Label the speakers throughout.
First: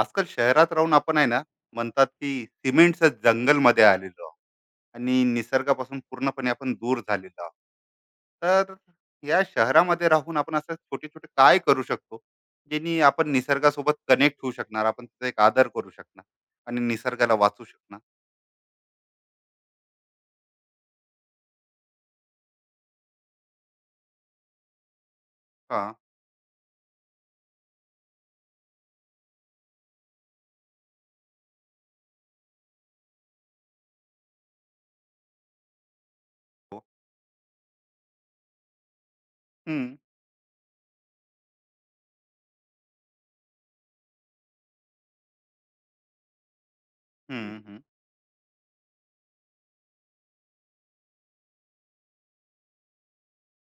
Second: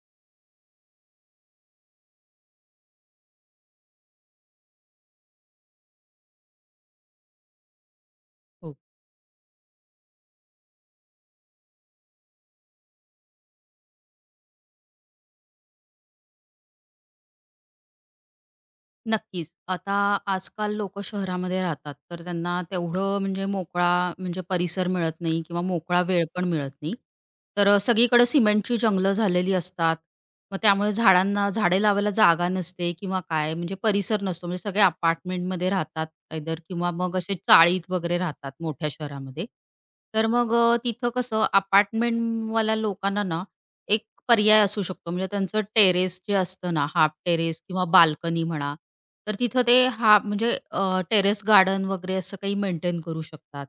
Speaker 1: आजकाल शहरात राहून आपण आहे ना म्हणतात की सिमेंटच्या जंगलमध्ये आलेलो आहोत आणि निसर्गापासून पूर्णपणे आपण दूर झालेलो आहोत. तर
Speaker 2: हो.
Speaker 1: या शहरामध्ये राहून आपण असं छोटे छोटे काय करू शकतो ज्यांनी आपण निसर्गासोबत कनेक्ट होऊ शकणार, आपण त्याचा एक आदर करू शकणार आणि निसर्गाला वाचू शकणार.
Speaker 2: नक्कीच. आता आजकाल लोकं शहरामध्ये राहतात, तर त्यांना तेवढं म्हणजे मोकळा म्हणजे परिसर मिळत नाही किंवा
Speaker 1: हा,
Speaker 2: मोकळा वेळ पण मिळत नाही. तर सगळीकडे सिमेंटची जंगलं झालेली असतात. मग त्यामुळे झाडांना झाडे लावायला जागा नसते किंवा काय म्हणजे परिसर नसतो. म्हणजे सगळे अपार्टमेंटमध्ये राहतात आयदर
Speaker 1: हो.
Speaker 2: किंवा मग असे चाळीत वगैरे राहतात मोठ्या शहरामध्ये.
Speaker 1: हम्म,
Speaker 2: तर मग तिथं कसं अपार्टमेंटवाल्या लोकांना ना एक पर्याय असू शकतो. म्हणजे त्यांचं टेरेस जे असतं ना, हाफ
Speaker 1: हम्म,
Speaker 2: टेरेस
Speaker 1: हम्म.
Speaker 2: किंवा बाल्कनी म्हणा, तर तिथं ते हा म्हणजे टेरेस गार्डन वगैरे असं काही मेंटेन करू शकतात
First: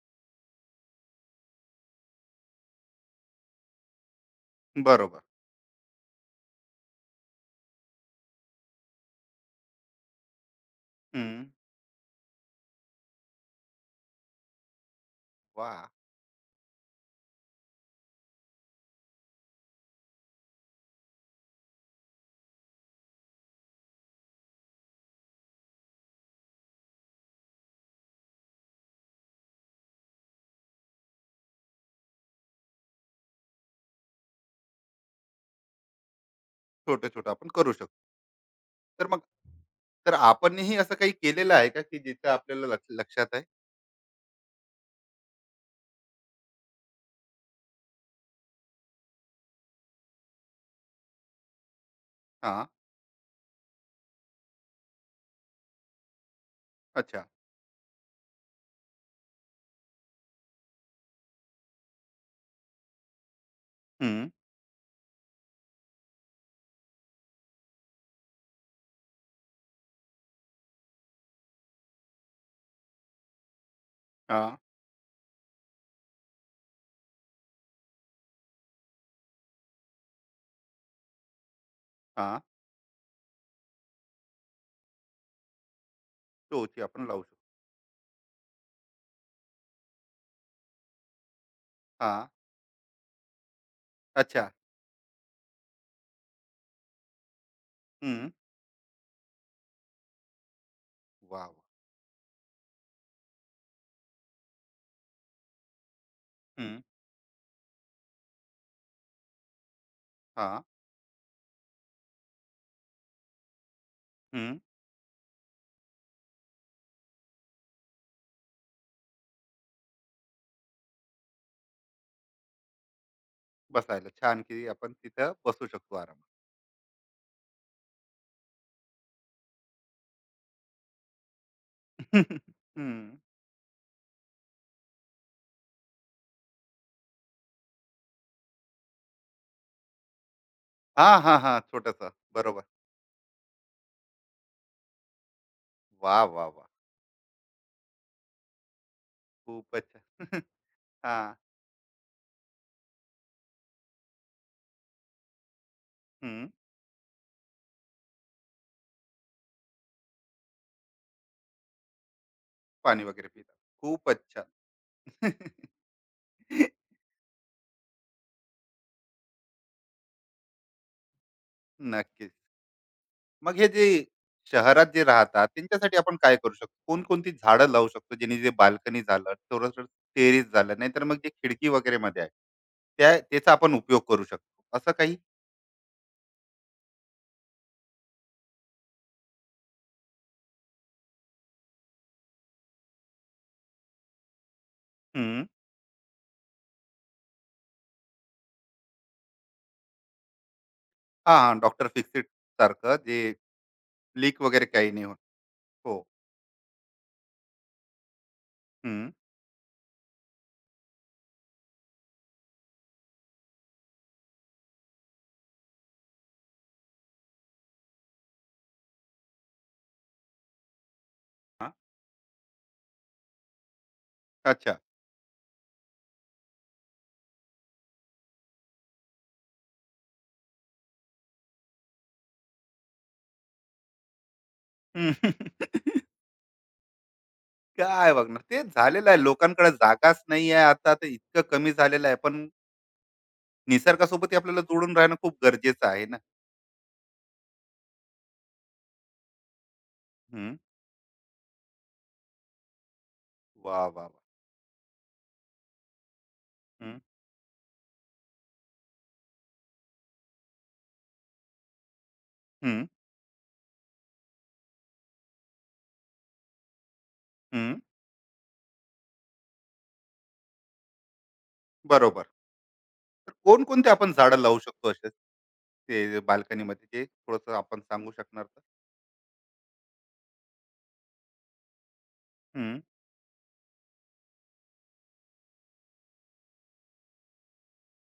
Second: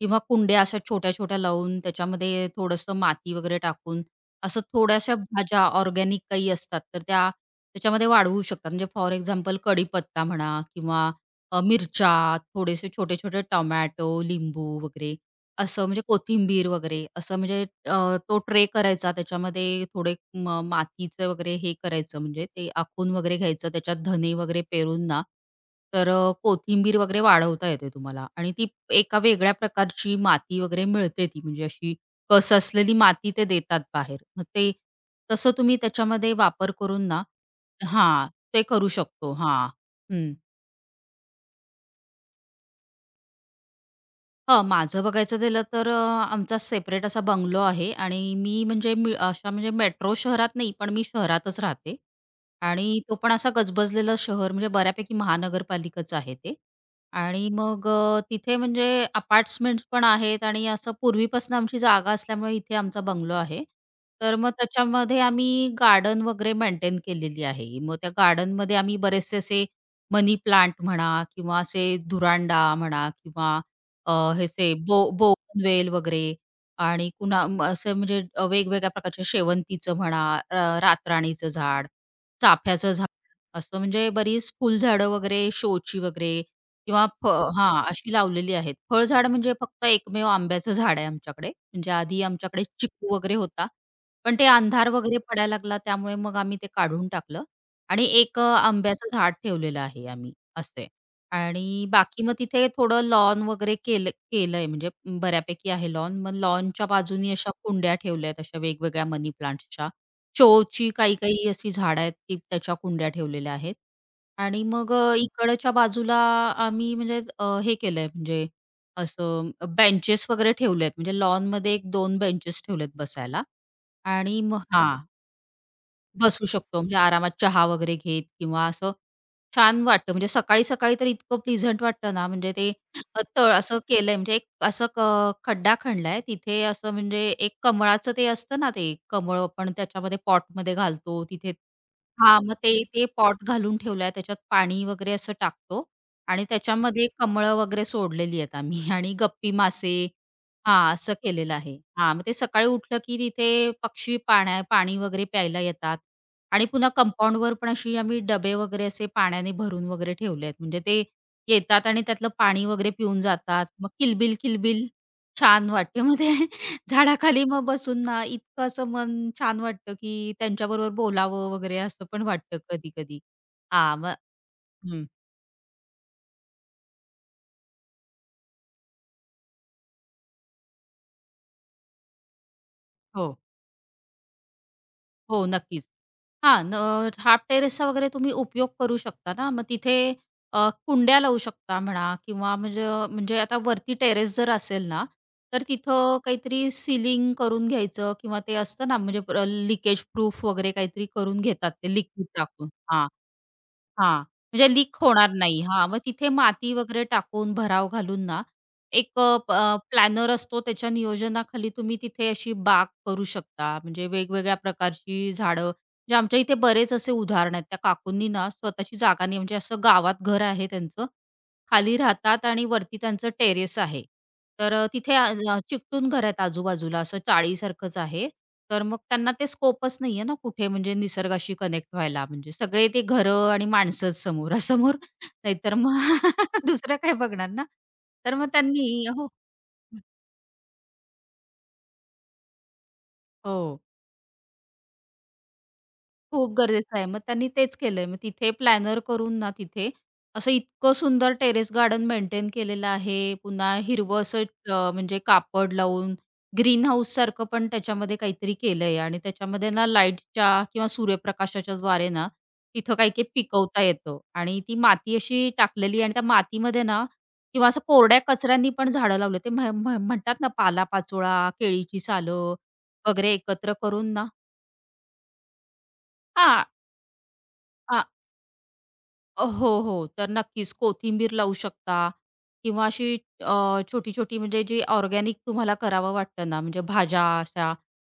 Speaker 2: किंवा कुंड्या अशा छोट्या-छोट्या लावून त्याच्यामध्ये थोडंसं माती वगैरे टाकून, असं थोड्याशा
Speaker 1: बरोबर.
Speaker 2: भाज्या ऑर्गॅनिक काही असतात, तर त्या त्याच्यामध्ये वाढवू शकतात. म्हणजे फॉर एक्झाम्पल कढीपत्ता म्हणा किंवा
Speaker 1: हम्म.
Speaker 2: मिरच्या, थोडेसे छोटे-छोटे टोमॅटो, लिंबू वगैरे
Speaker 1: वा,
Speaker 2: असं म्हणजे कोथिंबीर वगैरे असं म्हणजे तो ट्रे करायचा त्याच्यामध्ये थोडे मातीचं वगैरे हे करायचं म्हणजे ते आखून वगैरे घ्यायचं त्याच्यात धने वगैरे पेरून ना, तर कोथिंबीर वगैरे वाढवता येते तुम्हाला आणि ती एका वेगळ्या प्रकारची माती वगैरे मिळते ती म्हणजे अशी कस असलेली माती ते देतात बाहेर. मग ते तसं तुम्ही त्याच्यामध्ये वापर करून
Speaker 1: छोटे
Speaker 2: ना
Speaker 1: छोटे आपण करू शकतो.
Speaker 2: हां, ते करू
Speaker 1: तर मग
Speaker 2: शकतो. हां.
Speaker 1: तर आपणही असं काही केलेलं आहे का, की जिथं आपल्याला लक्षात आहे?
Speaker 2: हां, माझं बघायचं झालं तर आमचा सेपरेट असा बंगलो आहे आणि मी अशा म्हणजे मेट्रो शहरात नाही, पण मी शहरातच राहते
Speaker 1: हा,
Speaker 2: आणि तो पण असा गजबजलेलं शहर म्हणजे बऱ्यापैकी महानगरपालिकाच आहे ते
Speaker 1: अच्छा,
Speaker 2: आणि मग तिथे म्हणजे अपार्ट्समेंट्स पण आहेत आणि असं पूर्वीपासून आमची जागा असल्यामुळे इथे आमचा बंगलो आहे.
Speaker 1: हम्म
Speaker 2: तर मग त्याच्यामध्ये आम्ही गार्डन वगैरे मेंटेन केलेली आहे. मग त्या गार्डनमध्ये आम्ही बरेचसे असे मनी प्लांट म्हणा किंवा असे धुरांडा म्हणा किंवा ह्याचे बोगनवेल वगैरे आणि कुणा म असे म्हणजे वेगवेगळ्या प्रकारचे शेवंतीचं म्हणा, अ, रातराणीचं झाड,
Speaker 1: हां,
Speaker 2: चाफ्याचं झाड, असं म्हणजे बरीच फुलझाडं वगैरे, शोची वगैरे
Speaker 1: टोची आपण
Speaker 2: किंवा
Speaker 1: लावू
Speaker 2: फ
Speaker 1: शकतो.
Speaker 2: हां, अशी लावलेली आहेत. फळझाड म्हणजे फक्त एकमेव आंब्याचं झाड आहे आमच्याकडे. म्हणजे आधी
Speaker 1: हां,
Speaker 2: आमच्याकडे चिकू वगैरे होता. पण ते
Speaker 1: अच्छा.
Speaker 2: अंधार वगैरे पडायला लागला त्यामुळे मग आम्ही ते काढून टाकलं आणि
Speaker 1: हं.
Speaker 2: एक आंब्याचं झाड ठेवलेलं आहे आम्ही, असं आहे.
Speaker 1: वाह! वाह!
Speaker 2: आणि बाकी मग तिथे थोडं लॉन वगैरे केलंय म्हणजे बऱ्यापैकी आहे लॉन. मग
Speaker 1: हं.
Speaker 2: लॉनच्या बाजूनी अशा कुंड्या ठेवल्यात अशा वेगवेगळ्या मनी प्लांट्सच्या.
Speaker 1: हां.
Speaker 2: शोची काही-काही अशी झाडं आहेत की त्याच्या कुंड्या ठेवलेल्या आहेत.
Speaker 1: हं.
Speaker 2: आणि मग इकडच्या बाजूला आम्ही म्हणजे हे केलंय म्हणजे असं बेंचेस वगैरे ठेवलेत म्हणजे लॉनमध्ये 1-2 बेंचेस ठेवलेत बसायला
Speaker 1: बसायला
Speaker 2: आणि
Speaker 1: छान,
Speaker 2: मग
Speaker 1: की आपण
Speaker 2: हां.
Speaker 1: तिथं बसू शकतो आरामात.
Speaker 2: बसू शकतो. म्हणजे आरामात चहा वगैरे घेत किंवा असं छान वाटतं. म्हणजे सकाळी-सकाळी तर इतकं प्लीझंट वाटतं ना, म्हणजे ते
Speaker 1: हं.
Speaker 2: तळ असं केलंय म्हणजे एक असं खड्डा खणलाय. तिथे असं म्हणजे एक कमळाचं ते असतं ना, ते कमळ आपण त्याच्यामध्ये पॉटमध्ये
Speaker 1: हां,
Speaker 2: घालतो
Speaker 1: हां,
Speaker 2: तिथे
Speaker 1: हां. छोटंसं.
Speaker 2: हां, मग
Speaker 1: बरोबर.
Speaker 2: ते ते पॉट घालून ठेवलाय. त्याच्यात पाणी वगैरे असं टाकतो
Speaker 1: वाह!
Speaker 2: आणि
Speaker 1: वाह! वाह!
Speaker 2: त्याच्यामध्ये कमळं वगैरे सोडलेली आहेत आम्ही आणि गप्पी
Speaker 1: खूपच
Speaker 2: मासे
Speaker 1: छान.
Speaker 2: हां, असं
Speaker 1: हां.
Speaker 2: केलेलं आहे. हां, मग ते सकाळी उठलं की तिथे पक्षी पाणी वगैरे प्यायला येतात
Speaker 1: हं.
Speaker 2: आणि पुन्हा कंपाउंडवर पण अशी आम्ही डबे वगैरे असे पाण्याने भरून वगैरे ठेवले आहेत. म्हणजे ते येतात आणि त्यातलं पाणी वगैरे
Speaker 1: पाणी
Speaker 2: पिऊन
Speaker 1: वगैरे पितात.
Speaker 2: जातात. मग
Speaker 1: खूपच
Speaker 2: किलबिल,
Speaker 1: छान.
Speaker 2: किलबिल छान वाटते. मग ते झाडाखाली मग बसून ना इतकं असं मन छान वाटतं की त्यांच्याबरोबर बोलावं वगैरे असं पण
Speaker 1: नक्कीच.
Speaker 2: वाटतं कधी-कधी.
Speaker 1: मग हे जे
Speaker 2: हां, मग
Speaker 1: शहरात जे
Speaker 2: हं.
Speaker 1: राहतात, त्यांच्यासाठी आपण काय करू शकतो? कोणकोणती झाडं लावू शकतो? जेणे जे बाल्कनी झालं, थोडस टेरेस झालं, नाहीतर मग जे खिडकी वगैरेमध्ये आहे. त्या
Speaker 2: हो.
Speaker 1: त्याचा आपण उपयोग करू शकतो. असं काही.
Speaker 2: हो, नक्कीच. हां, न हाफ टेरेसचा वगैरे तुम्ही उपयोग करू शकता ना, मग तिथे अ, कुंड्या लावू शकता म्हणा किंवा म्हणजे म्हणजे आता वरती टेरेस जर असेल ना,
Speaker 1: हं.
Speaker 2: तर तिथं काहीतरी सीलिंग करून घ्यायचं किंवा ते असतं ना, म्हणजे लीकेज प्रूफ वगैरे काहीतरी
Speaker 1: हां,
Speaker 2: करून
Speaker 1: हां.
Speaker 2: घेतात
Speaker 1: डॉक्टर
Speaker 2: ते
Speaker 1: फिक्सिट
Speaker 2: लिक्विड टाकून.
Speaker 1: सारखं
Speaker 2: हां.
Speaker 1: जे
Speaker 2: हां,
Speaker 1: लीक वगैरे
Speaker 2: म्हणजे
Speaker 1: काही
Speaker 2: लीक
Speaker 1: नाही होत.
Speaker 2: होणार नाही. हां,
Speaker 1: हो.
Speaker 2: मग तिथे माती वगैरे टाकून, भराव घालून ना,
Speaker 1: हं.
Speaker 2: एक अ, प प्लॅनर असतो त्याच्या नियोजनाखाली तुम्ही तिथे अशी बाग करू शकता. म्हणजे वेगवेगळ्या प्रकारची झाडं, म्हणजे आमच्या इथे बरेच असे उदाहरण आहेत. त्या काकूंनी ना स्वतःची जागा नाही म्हणजे असं गावात घर आहे त्यांचं.
Speaker 1: हां.
Speaker 2: खाली राहतात आणि वरती त्यांचं टेरेस आहे. तर
Speaker 1: अच्छा.
Speaker 2: चिकटून घर आहेत आजूबाजूला असं चाळीसारखंच आहे. तर मग त्यांना ते स्कोपच नाहीये ना कुठे म्हणजे निसर्गाशी कनेक्ट व्हायला. म्हणजे सगळे ते घरं आणि माणसंच समोरासमोर.
Speaker 1: हं.
Speaker 2: नाहीतर मग दुसरं काय बघणार ना.
Speaker 1: काय
Speaker 2: तर
Speaker 1: बघणार.
Speaker 2: मग
Speaker 1: ते
Speaker 2: त्यांनी
Speaker 1: झालेलं आहे.
Speaker 2: हो.
Speaker 1: लोकांकडे जागाच नाही आहे, आता ते इतकं कमी झालेलं आहे. पण
Speaker 2: हो.
Speaker 1: निसर्गासोबतही आपल्याला जोडून राहणं खूप गरजेचं आहे ना.
Speaker 2: खूप गरजेचं आहे. मग त्यांनी तेच केलंय. मग तिथे प्लॅनर करून ना तिथे असं
Speaker 1: हं.
Speaker 2: इतकं सुंदर टेरेस गार्डन मेंटेन केलेलं आहे. पुन्हा
Speaker 1: वाह, वाह, वाह!
Speaker 2: हिरवं असं म्हणजे कापड लावून ग्रीन
Speaker 1: हं,
Speaker 2: हाऊससारखं पण त्याच्यामध्ये काहीतरी केलंय आणि त्याच्यामध्ये ना लाईटच्या किंवा सूर्यप्रकाशाच्या द्वारे ना
Speaker 1: हं,
Speaker 2: तिथं काही-काही पिकवता येतं आणि ती माती अशी टाकलेली आणि त्या मातीमध्ये ना किंवा
Speaker 1: हं.
Speaker 2: असं कोरड्या कचऱ्यांनी पण झाडं लावले. ते म्ह म्ह म्हणतात ना पालापाचोळा, केळीची
Speaker 1: बरोबर.
Speaker 2: सालं
Speaker 1: तर
Speaker 2: वगैरे एकत्र
Speaker 1: कोणकोणते आपण
Speaker 2: करून ना
Speaker 1: झाडं लावू शकतो असे, ते
Speaker 2: हां.
Speaker 1: बाल्कनीमध्ये जे थोडंसं आपण सांगू शकणार तर?
Speaker 2: हो, हो. तर नक्कीच कोथिंबीर लावू शकता
Speaker 1: हं.
Speaker 2: किंवा अशी छोटी-छोटी म्हणजे जी ऑर्गॅनिक तुम्हाला करावं वाटतं ना, म्हणजे भाज्या अशा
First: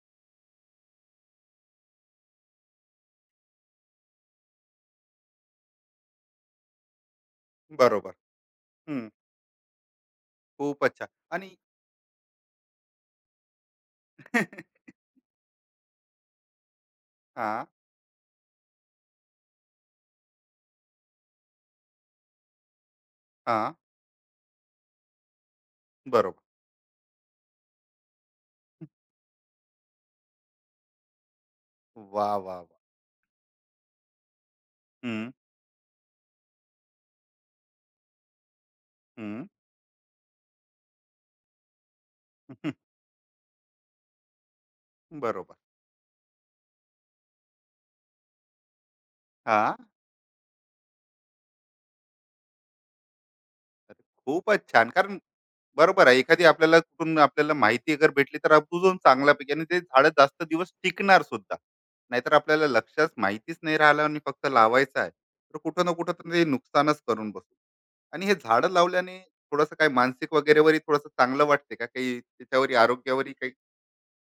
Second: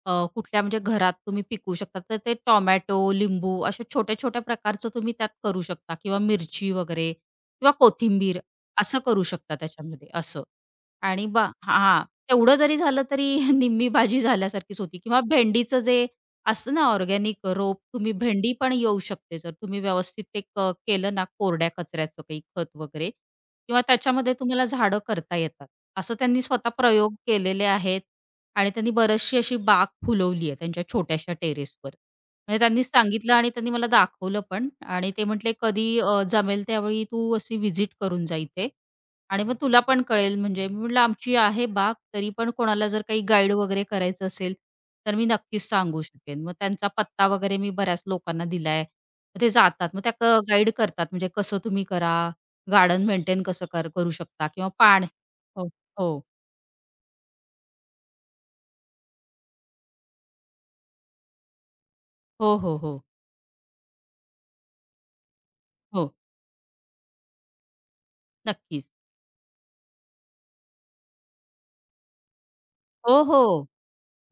Speaker 2: कुठल्या म्हणजे घरात तुम्ही पिकवू शकता. तर ते टोमॅटो, लिंबू अशा छोट्या-छोट्या प्रकारचं तुम्ही त्यात करू शकता किंवा मिरची वगैरे किंवा
Speaker 1: बरोबर.
Speaker 2: कोथिंबीर असं
Speaker 1: हं.
Speaker 2: करू शकता त्याच्यामध्ये असं.
Speaker 1: खूपच छान.
Speaker 2: आणि बा
Speaker 1: आणि
Speaker 2: हां, तेवढं जरी झालं तरी निम्मी भाजी झाल्यासारखीच होती किंवा भेंडीचं जे असतं ना ऑर्गॅनिक
Speaker 1: हा,
Speaker 2: रोप, तुम्ही भेंडी पण येऊ शकते जर तुम्ही व्यवस्थित ते क केलं ना कोरड्या कचऱ्याचं काही खत वगैरे
Speaker 1: हा,
Speaker 2: किंवा त्याच्यामध्ये तुम्हाला झाडं करता येतात. असं
Speaker 1: बरोबर.
Speaker 2: त्यांनी स्वतः प्रयोग केलेले आहेत आणि त्यांनी बरीचशी अशी बाग फुलवली आहे त्यांच्या छोट्याशा टेरेसवर.
Speaker 1: वा, वा,
Speaker 2: म्हणजे
Speaker 1: वा.
Speaker 2: त्यांनी सांगितलं आणि त्यांनी मला दाखवलं पण आणि ते
Speaker 1: हम्म
Speaker 2: म्हटले, "कधी जमेल त्यावेळी तू अशी व्हिजिट करून जा इथे." आणि
Speaker 1: हम्म
Speaker 2: मग तुला पण कळेल म्हणजे मी म्हटलं आमची आहे बाग, तरी पण कोणाला जर काही गाईड वगैरे करायचं असेल, तर मी
Speaker 1: बरोबर,
Speaker 2: नक्कीच सांगू शकेन. मग त्यांचा पत्ता वगैरे मी बऱ्याच लोकांना दिलाय. मग ते
Speaker 1: हा,
Speaker 2: जातात. मग त्या गाईड करतात म्हणजे कसं तुम्ही करा, गार्डन मेंटेन कसं
Speaker 1: अरे
Speaker 2: करू शकता
Speaker 1: खूपच
Speaker 2: किंवा
Speaker 1: छान.
Speaker 2: पाणी
Speaker 1: कारण
Speaker 2: हो,
Speaker 1: बरोबर आहे,
Speaker 2: हो.
Speaker 1: एखादी आपल्याला कुठून आपल्याला माहिती अगर भेटली तर अजून चांगल्यापैकी, आणि ते झाड जास्त दिवस टिकणार सुद्धा. नाहीतर
Speaker 2: हो,
Speaker 1: आपल्याला
Speaker 2: हो, हो.
Speaker 1: लक्षात माहितीच नाही राहिलं आणि फक्त लावायचं आहे तर कुठं ना कुठं,
Speaker 2: हो,
Speaker 1: तर ते नुकसानच करून बसू. आणि हे झाडं
Speaker 2: नक्कीच.
Speaker 1: लावल्याने थोडंसं काय मानसिक वगैरेवरही थोडंसं चांगलं वाटते का, काही त्याच्यावरही
Speaker 2: हो,
Speaker 1: आरोग्यावरही काही?
Speaker 2: हो.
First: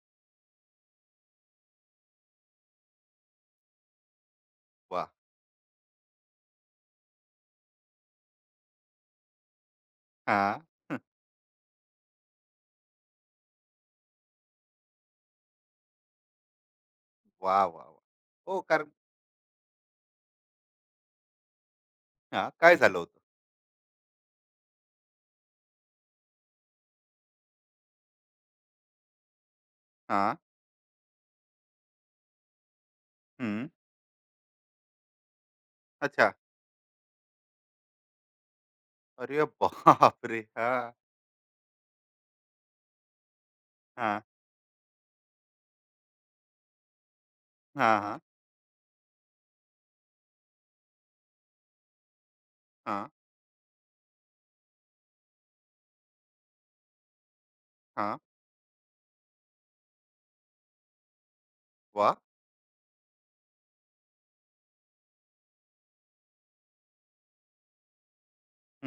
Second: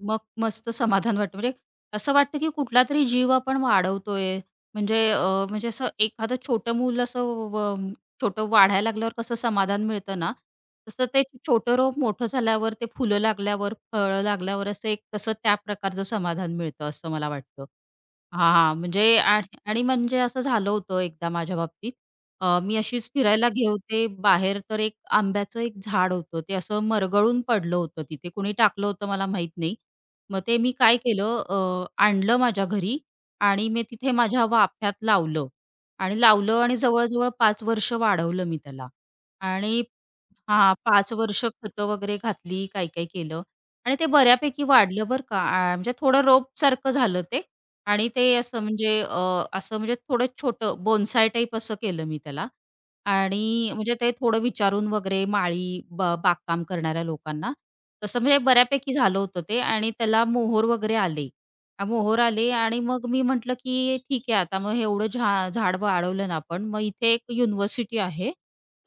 Speaker 2: मग मस्त समाधान वाटतं. म्हणजे असं वाटतं, की कुठलातरी जीव आपण वाढवतोय. म्हणजे
Speaker 1: वा.
Speaker 2: म्हणजे असं एखादं छोटं मूल असं व छोटं वाढायला लागल्यावर कसं समाधान मिळतं ना,
Speaker 1: हा,
Speaker 2: तसं ते छोटं रोप मोठं झाल्यावर, ते फुलं लागल्यावर, फळं लागल्यावर असं एक तसं त्या प्रकारचं समाधान मिळतं असं मला
Speaker 1: वा,
Speaker 2: वाटतं.
Speaker 1: वा, वा.
Speaker 2: हां,
Speaker 1: हो,
Speaker 2: हां.
Speaker 1: कारण
Speaker 2: म्हणजे आणि आणि म्हणजे असं झालं होतं एकदा माझ्या बाबतीत.
Speaker 1: हा, काय
Speaker 2: मी
Speaker 1: झालं
Speaker 2: अशीच
Speaker 1: होतं?
Speaker 2: फिरायला गेले बाहेर, तर एक आंब्याचं एक झाड होतं. ते असं मरगळून पडलं होतं तिथे. कोणी टाकलं होतं मला माहीत नाही.
Speaker 1: हा.
Speaker 2: मग ते मी काय केलं आणलं माझ्या घरी
Speaker 1: हं.
Speaker 2: आणि मी तिथे माझ्या वाफ्यात लावलं
Speaker 1: अच्छा.
Speaker 2: आणि जवळ-जवळ 5 वर्ष वाढवलं मी त्याला
Speaker 1: अरे
Speaker 2: आणि
Speaker 1: बापरे!
Speaker 2: हां,
Speaker 1: हां,
Speaker 2: 5 वर्ष खतं वगैरे घातली, काय-काय केलं आणि ते
Speaker 1: हां,
Speaker 2: बऱ्यापैकी वाढलं बरं का. म्हणजे थोडं रोपसारखं झालं ते
Speaker 1: हां,
Speaker 2: आणि
Speaker 1: हां,
Speaker 2: ते असं म्हणजे असं म्हणजे थोडं छोटं बोन्साय टाईप असं केलं मी त्याला.
Speaker 1: हां,
Speaker 2: आणि म्हणजे ते थोडं विचारून वगैरे माळी बागकाम करणाऱ्या लोकांना.
Speaker 1: हां.
Speaker 2: तसं म्हणजे बऱ्यापैकी झालं होतं ते आणि त्याला मोहोर वगैरे आले.
Speaker 1: वाह!
Speaker 2: मोहोर आले आणि मग मी म्हटलं, की ठीक आहे आता मग हे एवढं झाड वाढवलं ना आपण, मग इथे एक युनिव्हर्सिटी आहे.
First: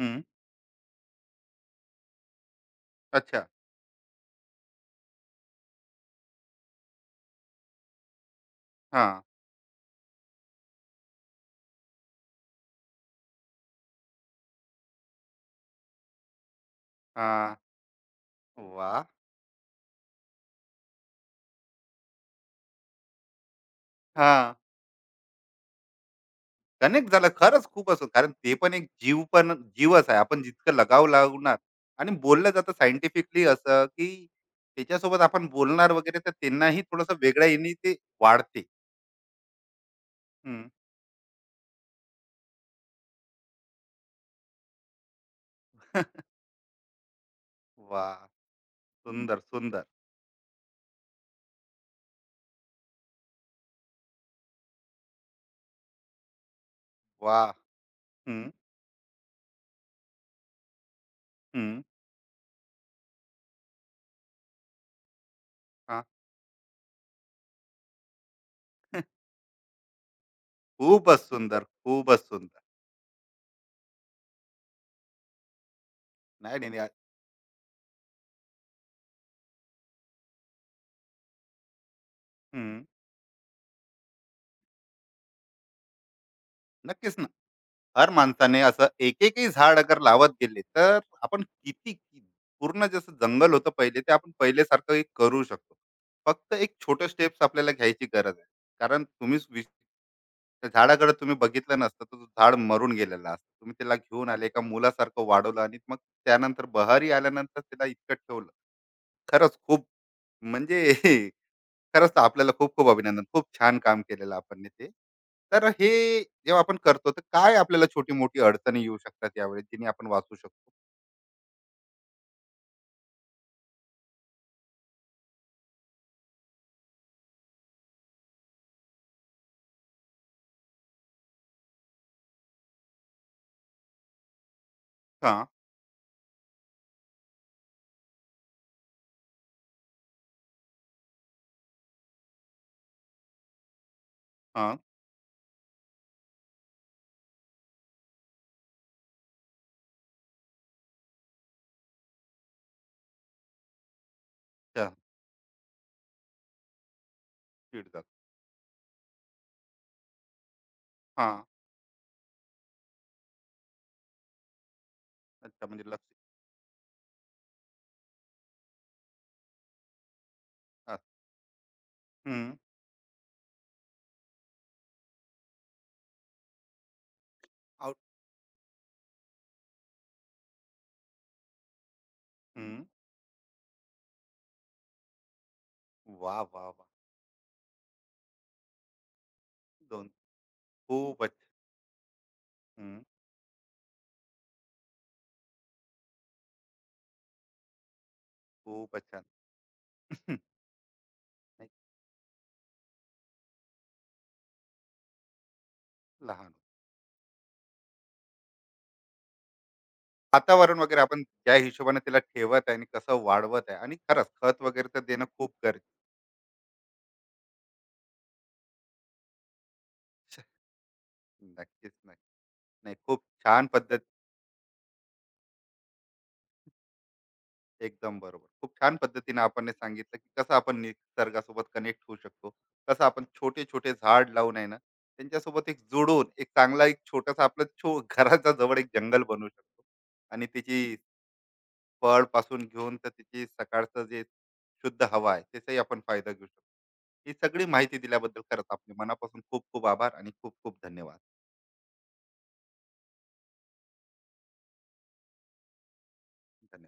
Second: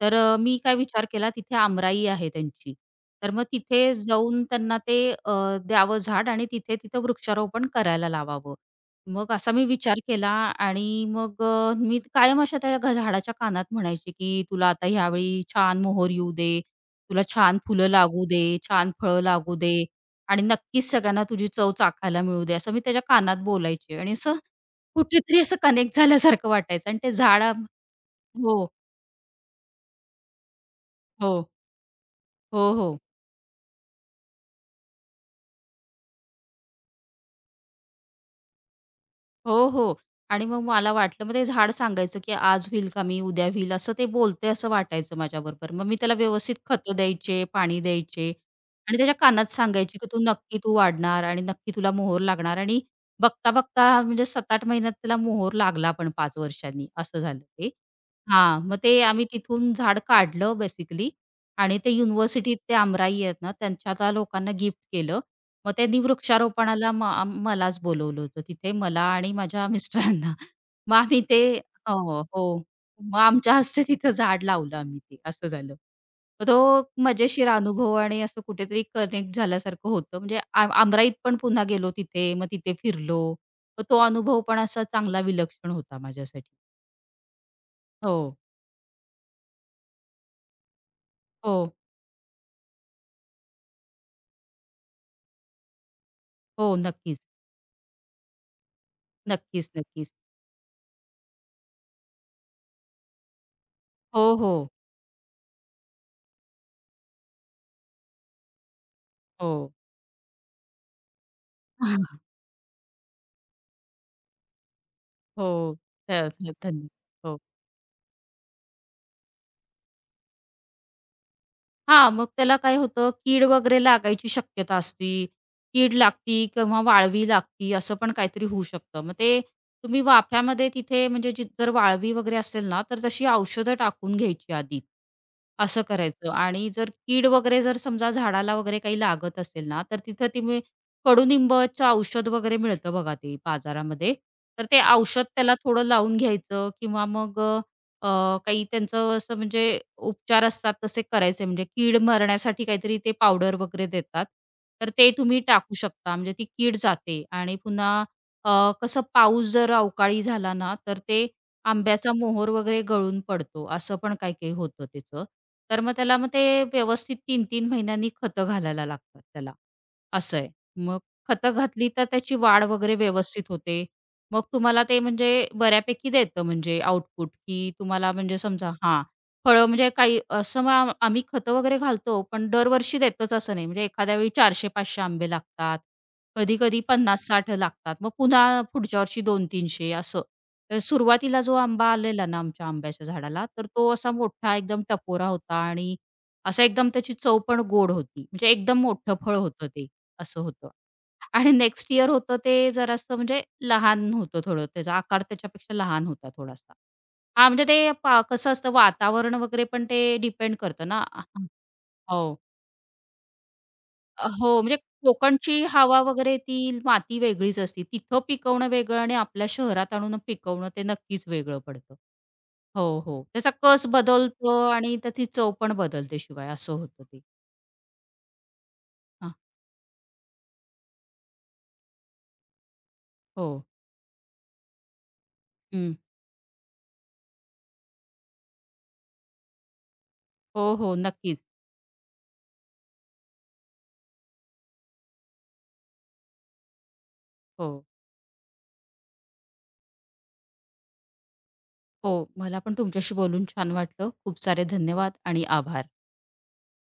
Speaker 2: तर मी काय विचार केला तिथे आमराई आहे त्यांची. तर मग
Speaker 1: अच्छा.
Speaker 2: तिथे जाऊन त्यांना ते द्यावं झाड आणि तिथे, तिथं वृक्षारोपण करायला लावावं.
Speaker 1: हां,
Speaker 2: मग असा मी विचार केला आणि मग मी कायम अशा त्या झाडाच्या कानात म्हणायचे, की "तुला आता ह्यावेळी छान मोहर येऊ दे, तुला
Speaker 1: हां.
Speaker 2: छान फुलं लागू दे, छान
Speaker 1: वाह!
Speaker 2: फळं लागू दे आणि नक्कीच सगळ्यांना तुझी चव चाखायला मिळू दे." असं मी त्याच्या कानात बोलायचे आणि असं
Speaker 1: हां.
Speaker 2: कुठेतरी असं कनेक्ट झाल्यासारखं वाटायचं आणि
Speaker 1: कनेक्ट
Speaker 2: ते
Speaker 1: झालं
Speaker 2: झाड
Speaker 1: खरंच खूप असं, कारण ते
Speaker 2: हो,
Speaker 1: पण एक जीव, पण जीवच आहे. आपण जितकं लगाव
Speaker 2: हो.
Speaker 1: लावणार, आणि बोललं
Speaker 2: हो,
Speaker 1: जातं
Speaker 2: हो.
Speaker 1: सायंटिफिकली असं, की त्याच्यासोबत आपण बोलणार वगैरे, तर त्यांनाही थोडंसं वेगळ्या याने ते वाढते.
Speaker 2: हो, हो. आणि मग
Speaker 1: हं.
Speaker 2: मला वाटलं, मग ते झाड सांगायचं, की आज होईल का मी, उद्या होईल, असं ते बोलते असं वाटायचं माझ्याबरोबर. मग मी
Speaker 1: वाह!
Speaker 2: त्याला व्यवस्थित खतं द्यायचे, पाणी द्यायचे आणि त्याच्या
Speaker 1: सुंदर,
Speaker 2: कानात
Speaker 1: सुंदर.
Speaker 2: सांगायची, की "तू नक्की वाढणार आणि नक्की तुला मोहर लागणार" आणि बघता-बघता म्हणजे 7-8 महिन्यात त्याला मोहोर लागला पण 5 वर्षांनी, असं झालं
Speaker 1: वाह!
Speaker 2: ते.
Speaker 1: हं,
Speaker 2: हां, मग ते आम्ही तिथून झाड काढलं बेसिकली आणि
Speaker 1: हं.
Speaker 2: ते युनिव्हर्सिटीत ते आमराई आहेत ना, त्यांच्या त्या लोकांना गिफ्ट केलं. मग त्यांनी
Speaker 1: हां.
Speaker 2: वृक्षारोपणाला म आम मलाच बोलवलं होतं तिथे मला आणि माझ्या मिस्टरांना. मग
Speaker 1: खूपच
Speaker 2: आम्ही ते
Speaker 1: सुंदर, खूपच
Speaker 2: हो, हो.
Speaker 1: सुंदर.
Speaker 2: मग आमच्या हस्ते तिथं झाड लावलं आम्ही ते असं झालं. मग
Speaker 1: नाही, नाही, नाही.
Speaker 2: तो मजेशीर अनुभव आणि असं कुठेतरी कनेक्ट झाल्यासारखं होतं. म्हणजे आमराईत पण पुन्हा गेलो तिथे, मग तिथे
Speaker 1: हम्म,
Speaker 2: फिरलो. मग तो अनुभव पण असा चांगला विलक्षण होता माझ्यासाठी.
Speaker 1: नक्कीच ना. हर
Speaker 2: हो,
Speaker 1: माणसाने असं एक एकही झाड अगर लावत गेले, तर आपण
Speaker 2: हो,
Speaker 1: किती पूर्ण जसं जंगल होतं पहिले, ते आपण पहिले सारखं करू शकतो. फक्त एक
Speaker 2: हो.
Speaker 1: छोटं
Speaker 2: नक्कीच,
Speaker 1: स्टेप्स आपल्याला घ्यायची गरज आहे. कारण तुम्ही
Speaker 2: नक्कीच, नक्कीच.
Speaker 1: त्या झाडाकडे तुम्ही बघितलं नसतं तर तो झाड मरून गेलेला असतं. तुम्ही त्याला
Speaker 2: हो,
Speaker 1: घेऊन आले,
Speaker 2: हो,
Speaker 1: एका मुलासारखं वाढवलं आणि मग त्यानंतर बहारी आल्यानंतर त्याला इतकं ठेवलं. खरंच
Speaker 2: हो.
Speaker 1: खूप म्हणजे खरंच तर आपल्याला खूप खूप अभिनंदन. खूप छान काम केलेलं आपण ते. तर
Speaker 2: हो.
Speaker 1: हे
Speaker 2: तर
Speaker 1: जेव्हा आपण करतो, तर
Speaker 2: हो.
Speaker 1: काय आपल्याला छोटी-मोठी अडचणी येऊ शकतात यावेळी, जिने आपण वाचू शकतो?
Speaker 2: हां, मग त्याला काय होतं, कीड वगैरे लागायची शक्यता असती. कीड लागती किंवा वाळवी लागती असं पण काहीतरी होऊ शकतं. मग ते तुम्ही वाफ्यामध्ये तिथे म्हणजे जी जर वाळवी वगैरे असेल ना, तर तशी औषधं टाकून घ्यायची आधी.
Speaker 1: हां,
Speaker 2: असं करायचं आणि कीड वगैरे जर समजा झाडाला वगैरे काही लागत असेल ना, तर तिथं तुम्ही कडुनिंबाचं औषध वगैरे मिळतं बघा ते बाजारामध्ये. तर
Speaker 1: हां.
Speaker 2: ते औषध त्याला थोडं लावून घ्यायचं किंवा मग अ, काही त्यांचं असं म्हणजे उपचार असतात तसे करायचे म्हणजे कीड मारण्यासाठी काहीतरी ते पावडर वगैरे देतात.
Speaker 1: अच्छा,
Speaker 2: तर ते तुम्ही टाकू शकता म्हणजे ती कीड जाते आणि
Speaker 1: स्पीड
Speaker 2: पुन्हा
Speaker 1: जातो.
Speaker 2: अ, कसं पाऊस जर अवकाळी झाला ना, तर ते
Speaker 1: हां,
Speaker 2: आंब्याचा मोहोर वगैरे गळून पडतो. असं पण काही-काही होतं त्याचं.
Speaker 1: अच्छा,
Speaker 2: तर
Speaker 1: म्हणजे
Speaker 2: मग
Speaker 1: लक्ष.
Speaker 2: त्याला मग ते व्यवस्थित 3-3 महिन्यांनी खतं घालायला लागतात त्याला, असं आहे.
Speaker 1: हां,
Speaker 2: मग खतं घातली तर त्याची
Speaker 1: हं.
Speaker 2: वाढ वगैरे व्यवस्थित होते. मग तुम्हाला ते म्हणजे बऱ्यापैकी देतं म्हणजे आउटपुट, की
Speaker 1: आउट.
Speaker 2: तुम्हाला म्हणजे समजा हां, फळं म्हणजे काही असं मग आम्ही खतं वगैरे घालतो, पण
Speaker 1: हं.
Speaker 2: दरवर्षी देतच असं नाही. म्हणजे एखाद्या वेळी 400-500 आंबे लागतात,
Speaker 1: वाह, वाह,
Speaker 2: कधी-कधी
Speaker 1: वाह!
Speaker 2: 50-60 लागतात. मग पुन्हा पुढच्या वर्षी 200-300
Speaker 1: 2
Speaker 2: असं. तर
Speaker 1: खूपच.
Speaker 2: सुरुवातीला जो आंबा आलेला ना आमच्या
Speaker 1: हं,
Speaker 2: आंब्याच्या झाडाला, तर तो असा मोठा एकदम टपोरा होता आणि असा एकदम त्याची चव पण गोड होती. म्हणजे एकदम
Speaker 1: खूपच
Speaker 2: मोठं
Speaker 1: छान.
Speaker 2: फळ होतं ते, असं होतं. आणि
Speaker 1: नाही,
Speaker 2: नेक्स्ट इयर होतं ते जरासं म्हणजे लहान होतं थोडं, त्याचा आकार त्याच्यापेक्षा लहान होता
Speaker 1: लहान. होतं.
Speaker 2: थोडासा. हां, म्हणजे ते कसं असतं वातावरण वगैरे पण ते डिपेंड
Speaker 1: वातावरण
Speaker 2: करतं
Speaker 1: वगैरे
Speaker 2: ना.
Speaker 1: आपण ज्या हिशोबाने त्याला
Speaker 2: हो.
Speaker 1: ठेवत आहे आणि कसं वाढवत आहे, आणि खरंच
Speaker 2: हो,
Speaker 1: खत
Speaker 2: म्हणजे
Speaker 1: वगैरे तर देणं खूप
Speaker 2: कोकणची
Speaker 1: गरजेचं
Speaker 2: हवा वगैरे ती माती वेगळीच असते. तिथं पिकवणं वेगळं आणि आपल्या शहरात आणून
Speaker 1: आहे.
Speaker 2: पिकवणं ते नक्कीच वेगळं
Speaker 1: नक्कीच,
Speaker 2: पडतं.
Speaker 1: नक्की. नाही,
Speaker 2: हो, हो.
Speaker 1: खूप
Speaker 2: त्याचा
Speaker 1: छान
Speaker 2: कस
Speaker 1: पद्धतीने
Speaker 2: बदलतो आणि त्याची चव पण बदलते शिवाय असं होतं ते.
Speaker 1: एकदम बरोबर. खूप छान
Speaker 2: हां,
Speaker 1: पद्धतीने आपण हे सांगितलं, की कसं आपण निसर्गासोबत कनेक्ट होऊ शकतो. कसं आपण
Speaker 2: हो.
Speaker 1: छोटे-छोटे झाड लावून आहे ना, त्यांच्यासोबत एक
Speaker 2: हं.
Speaker 1: जुडून एक चांगला एक छोटासा आपलं छो घराच्या जवळ एक जंगल बनवू शकतो. आणि
Speaker 2: हो, हो.
Speaker 1: त्याची
Speaker 2: नक्कीच.
Speaker 1: फळपासून घेऊन तर त्याची सकाळचं जे शुद्ध हवा आहे, त्याचाही आपण फायदा घेऊ शकतो. ही सगळी
Speaker 2: हो.
Speaker 1: माहिती दिल्याबद्दल खरंच आपल्या मनापासून खूप खूप आभार आणि खूप खूप धन्यवाद.
Speaker 2: हो, मला पण तुमच्याशी बोलून छान वाटलं. खूप सारे धन्यवाद आणि आभार.
Speaker 1: धन्यवाद.